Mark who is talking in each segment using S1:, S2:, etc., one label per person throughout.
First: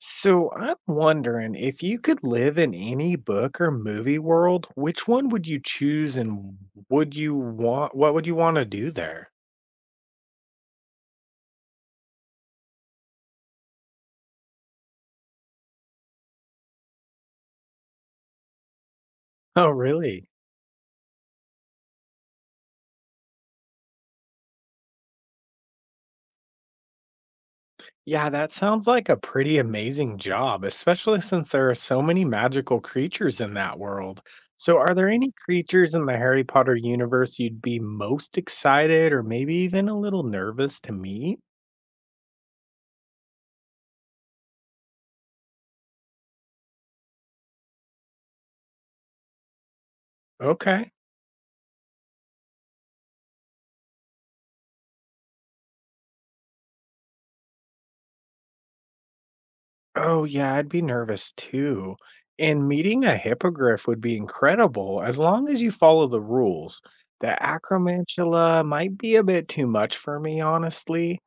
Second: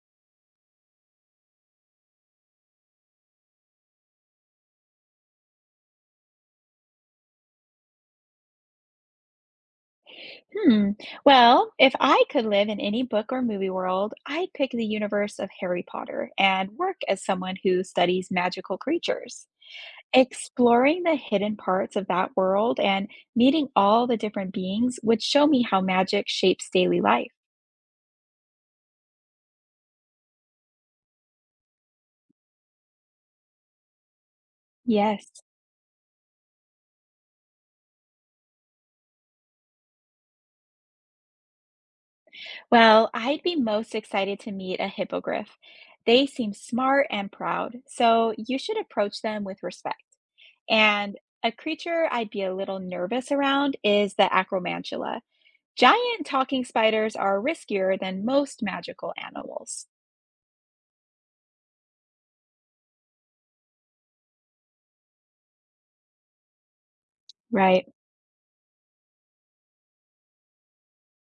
S1: So I'm wondering if you could live in any book or movie world, which one would you choose and would you want what would you want to do there?
S2: Hmm. Well, if I could live in any book or movie world, I'd pick the universe of Harry Potter and work as someone who studies magical creatures.
S1: Oh, really?
S2: Exploring the hidden parts of that world and meeting all the different beings would show me how magic shapes daily life.
S1: Yeah, that sounds like a pretty amazing job, especially since there are so many magical creatures in that world. So are there any
S2: Yes.
S1: creatures in the Harry Potter universe you'd be most excited or maybe even a little nervous to meet?
S2: Well, I'd be most excited to meet a hippogriff. They seem smart and proud, so you should approach them with respect.
S1: Okay.
S2: And a creature I'd be a little nervous around is the acromantula. Giant talking spiders are riskier than most magical animals.
S1: Oh, yeah, I'd be nervous too. And meeting a hippogriff would be incredible as long as you follow the rules. The
S2: Right.
S1: acromantula might be a bit too much for me, honestly.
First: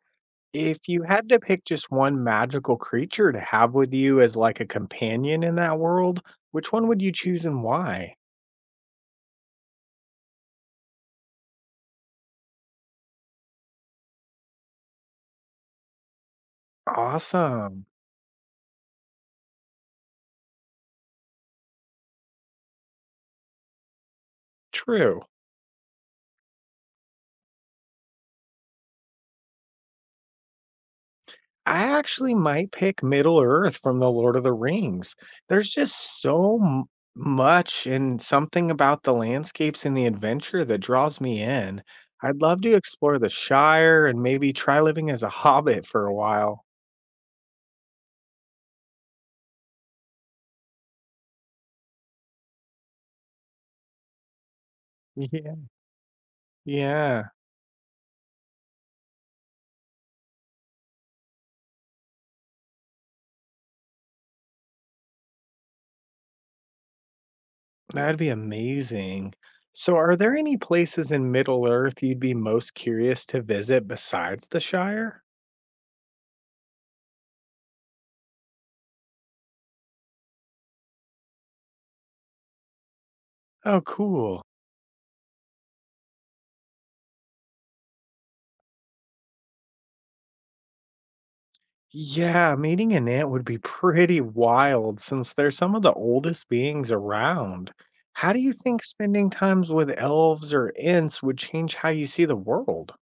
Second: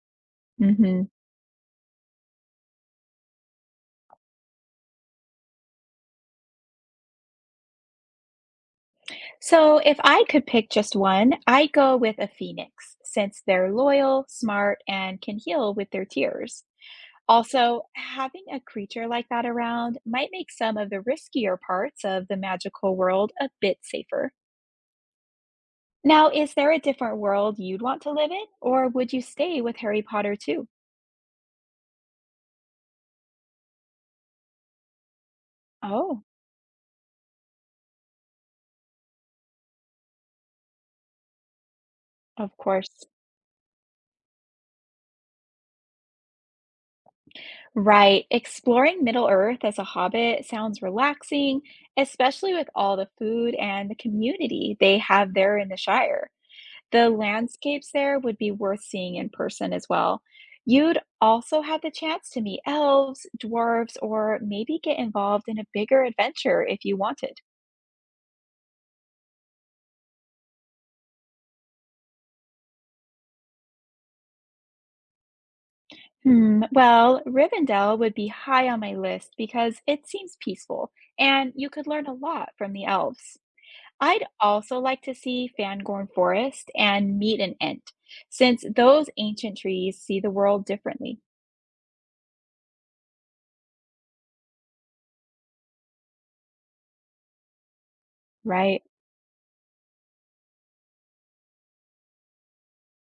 S1: If you
S2: hmm
S1: had to pick just one magical creature to have with you as like a companion in that world, which one would you choose and why?
S2: So, if I could pick just one, I'd go with a phoenix, since they're loyal, smart, and can heal with their tears. Also,
S1: Awesome.
S2: having a creature like that around might make some of the riskier parts of the magical world a bit safer.
S1: True.
S2: Now, is there a different world you'd want to live in, or would you stay with Harry Potter too?
S1: I actually might pick Middle Earth from The Lord of the Rings. There's just
S2: Oh,
S1: much and something about the landscapes and the adventure that draws me in. I'd
S2: of
S1: love to
S2: course.
S1: explore the Shire and maybe try living as a hobbit for a while.
S2: Right. Exploring Middle Earth as a hobbit sounds relaxing, especially with all the food and the community they have
S1: Yeah.
S2: there in the Shire. The
S1: Yeah,
S2: landscapes there would be worth seeing in person as well. You'd also have the chance to meet elves, dwarves, or maybe get involved in a bigger adventure if you wanted.
S1: that'd be amazing. So, are there any places in Middle Earth you'd be most curious to visit besides the Shire?
S2: Hmm, well, Rivendell would be high on my list because it seems peaceful and you could learn a lot from the elves.
S1: Oh,
S2: I'd
S1: cool.
S2: also like to see Fangorn Forest and meet an Ent, since those ancient trees see the world differently,
S1: Yeah, meeting an ant would be pretty wild since they're some of the oldest beings around. How do you
S2: right?
S1: think spending times with elves or ants would change how you see the world?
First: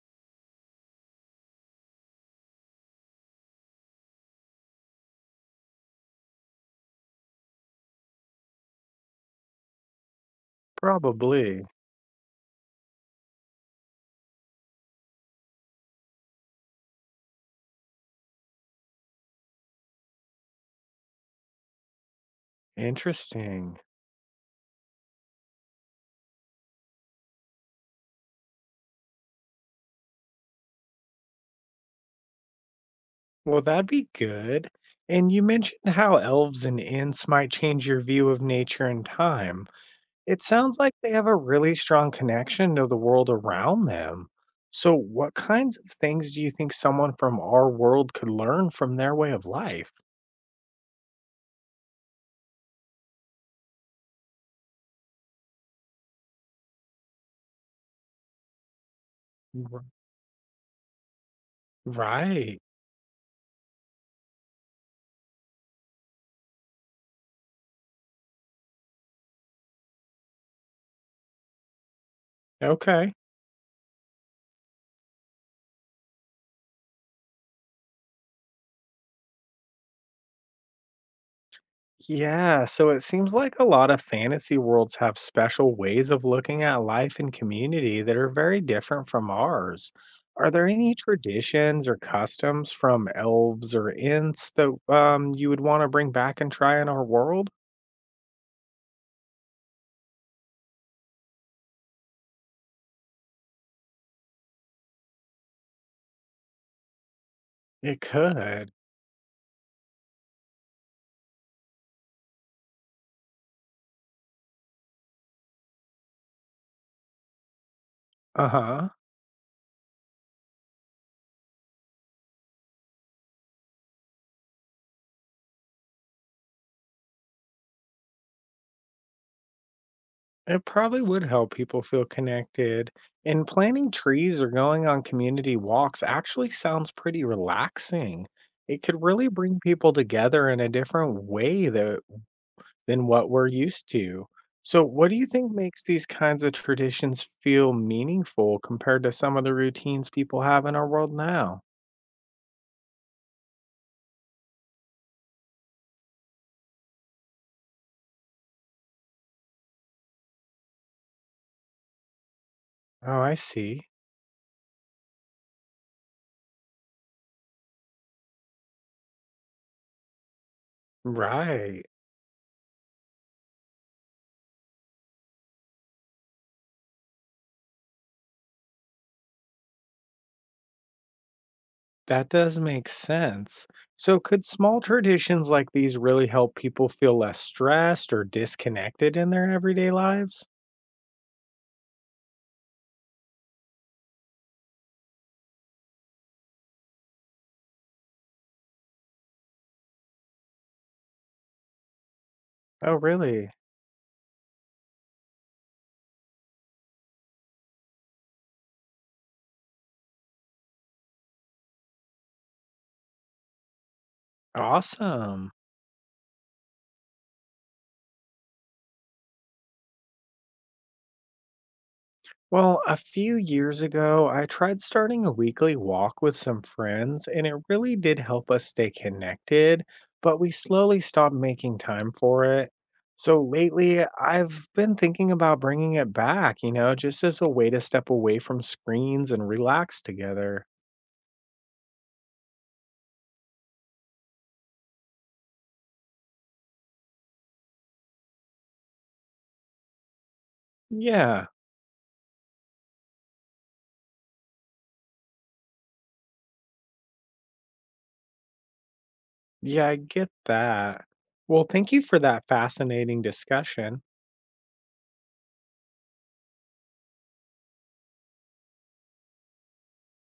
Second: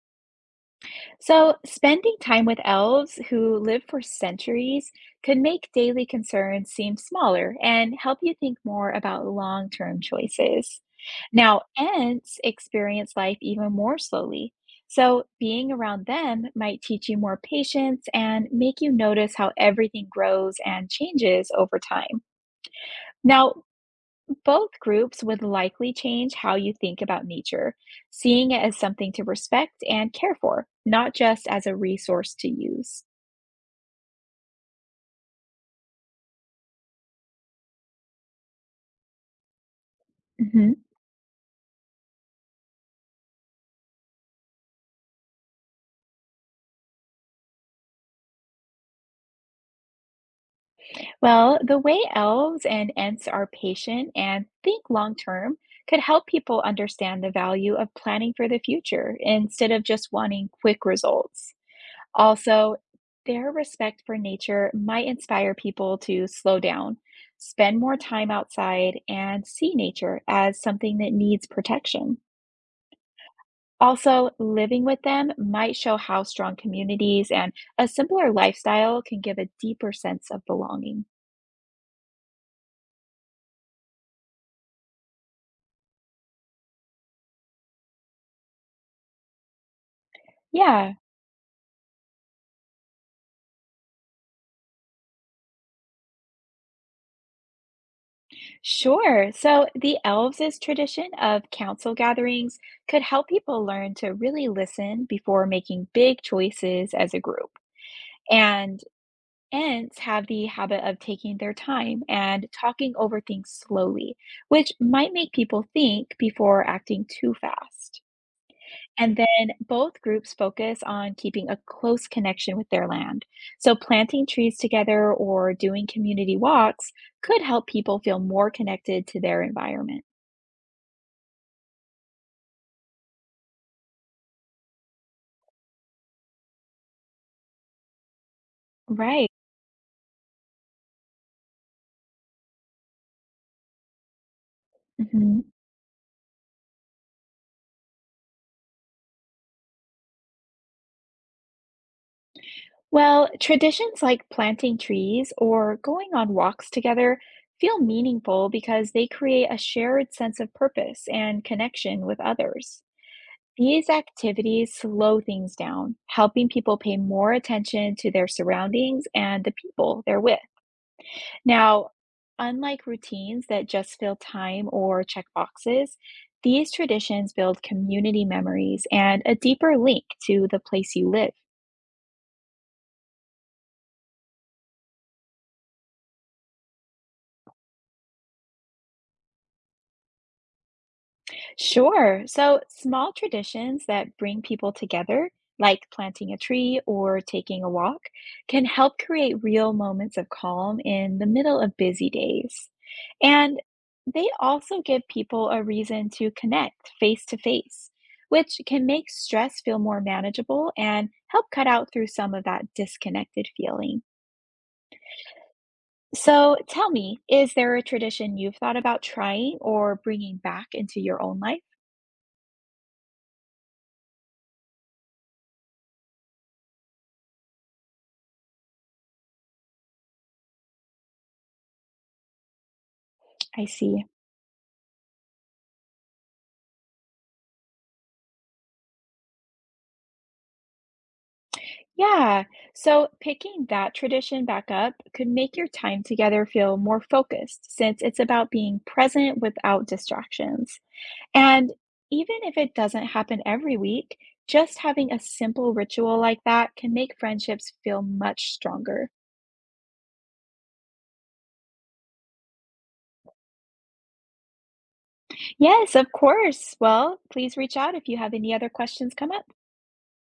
S2: So, spending time with elves who live for centuries could make daily concerns seem smaller and help you think more about long term choices. Now,
S1: Probably.
S2: Ents experience life even more slowly. So, being around them might teach you more patience and make you notice how everything grows and changes over time. Now,
S1: Interesting.
S2: both groups would likely change how you think about nature, seeing it as something to respect and care for, not just as a resource to use.
S1: Well, that'd be good. And you mentioned how elves and ants might change your view of nature and time. It
S2: Mhm.
S1: sounds like they have a really strong connection to the world around them. So, what kinds of things do you think someone from our world could learn from their way of life?
S2: Well, the way elves and Ents are patient and think long term could help people understand the value of planning for the future instead of
S1: R
S2: just wanting quick results.
S1: right.
S2: Also, their respect for nature might inspire people to slow down, spend more time outside, and see nature as something that needs protection.
S1: Okay.
S2: Also, living with them might show how strong communities and a simpler lifestyle can give a deeper sense of belonging.
S1: Yeah, so it seems like a lot of fantasy worlds have special ways of looking at life and community that are very different from ours. Are there any
S2: Yeah,
S1: traditions or customs from elves or ints that you would want to bring back and try in our world?
S2: sure. So, the elves' tradition of council gatherings could help people learn to really listen before making big choices as a group.
S1: It could.
S2: And Ants have the habit of taking their time and talking over things slowly, which might make people think before acting too fast.
S1: Uh huh.
S2: And then both groups focus on keeping a close connection with their land. So, planting trees together or doing community walks could help people feel more connected to their environment.
S1: It probably would help people feel connected. And planting trees or going on community walks actually sounds pretty relaxing. It could really
S2: Right.
S1: bring people together in a different than what we're used to. So, what do you
S2: Mhm.
S1: think makes these kinds of traditions feel meaningful compared to some of the routines people have in our world now?
S2: Well, traditions like planting trees or going on walks together feel meaningful because they create a shared sense of purpose and connection with others.
S1: Oh, I see.
S2: These activities slow things down, helping people pay more attention to their surroundings and the people they're with.
S1: Right.
S2: Now, unlike routines that just fill time or check boxes, these traditions build community memories and a deeper link to the place you live.
S1: That does make sense. So, could small traditions like these really help people feel less stressed or disconnected in their everyday lives?
S2: Sure. So, small traditions that bring people together, like planting a tree or taking a walk, can help create real moments of calm in the middle of busy days.
S1: Oh, really?
S2: And they also give people a reason to connect face to face, which can make stress feel more manageable and help cut out through some of that disconnected feeling.
S1: Awesome.
S2: So, tell me, is there a tradition you've thought about trying or bringing back into your own life?
S1: Well, a few years ago, I tried starting a weekly walk with some friends, and it really did help us stay connected, but we slowly stopped making time for it. So
S2: I see.
S1: lately, I've been thinking about bringing it back, just as a way to step away from screens and relax together.
S2: Yeah, so picking that tradition back up could make your time together feel more focused since it's about being present without distractions.
S1: Yeah.
S2: And even if it doesn't happen every week, just having a simple ritual like that can make friendships feel much stronger.
S1: Yeah, I get that. Well, thank you for that fascinating discussion.
S2: Yes, of course. Well, please reach out if you have any other questions come up.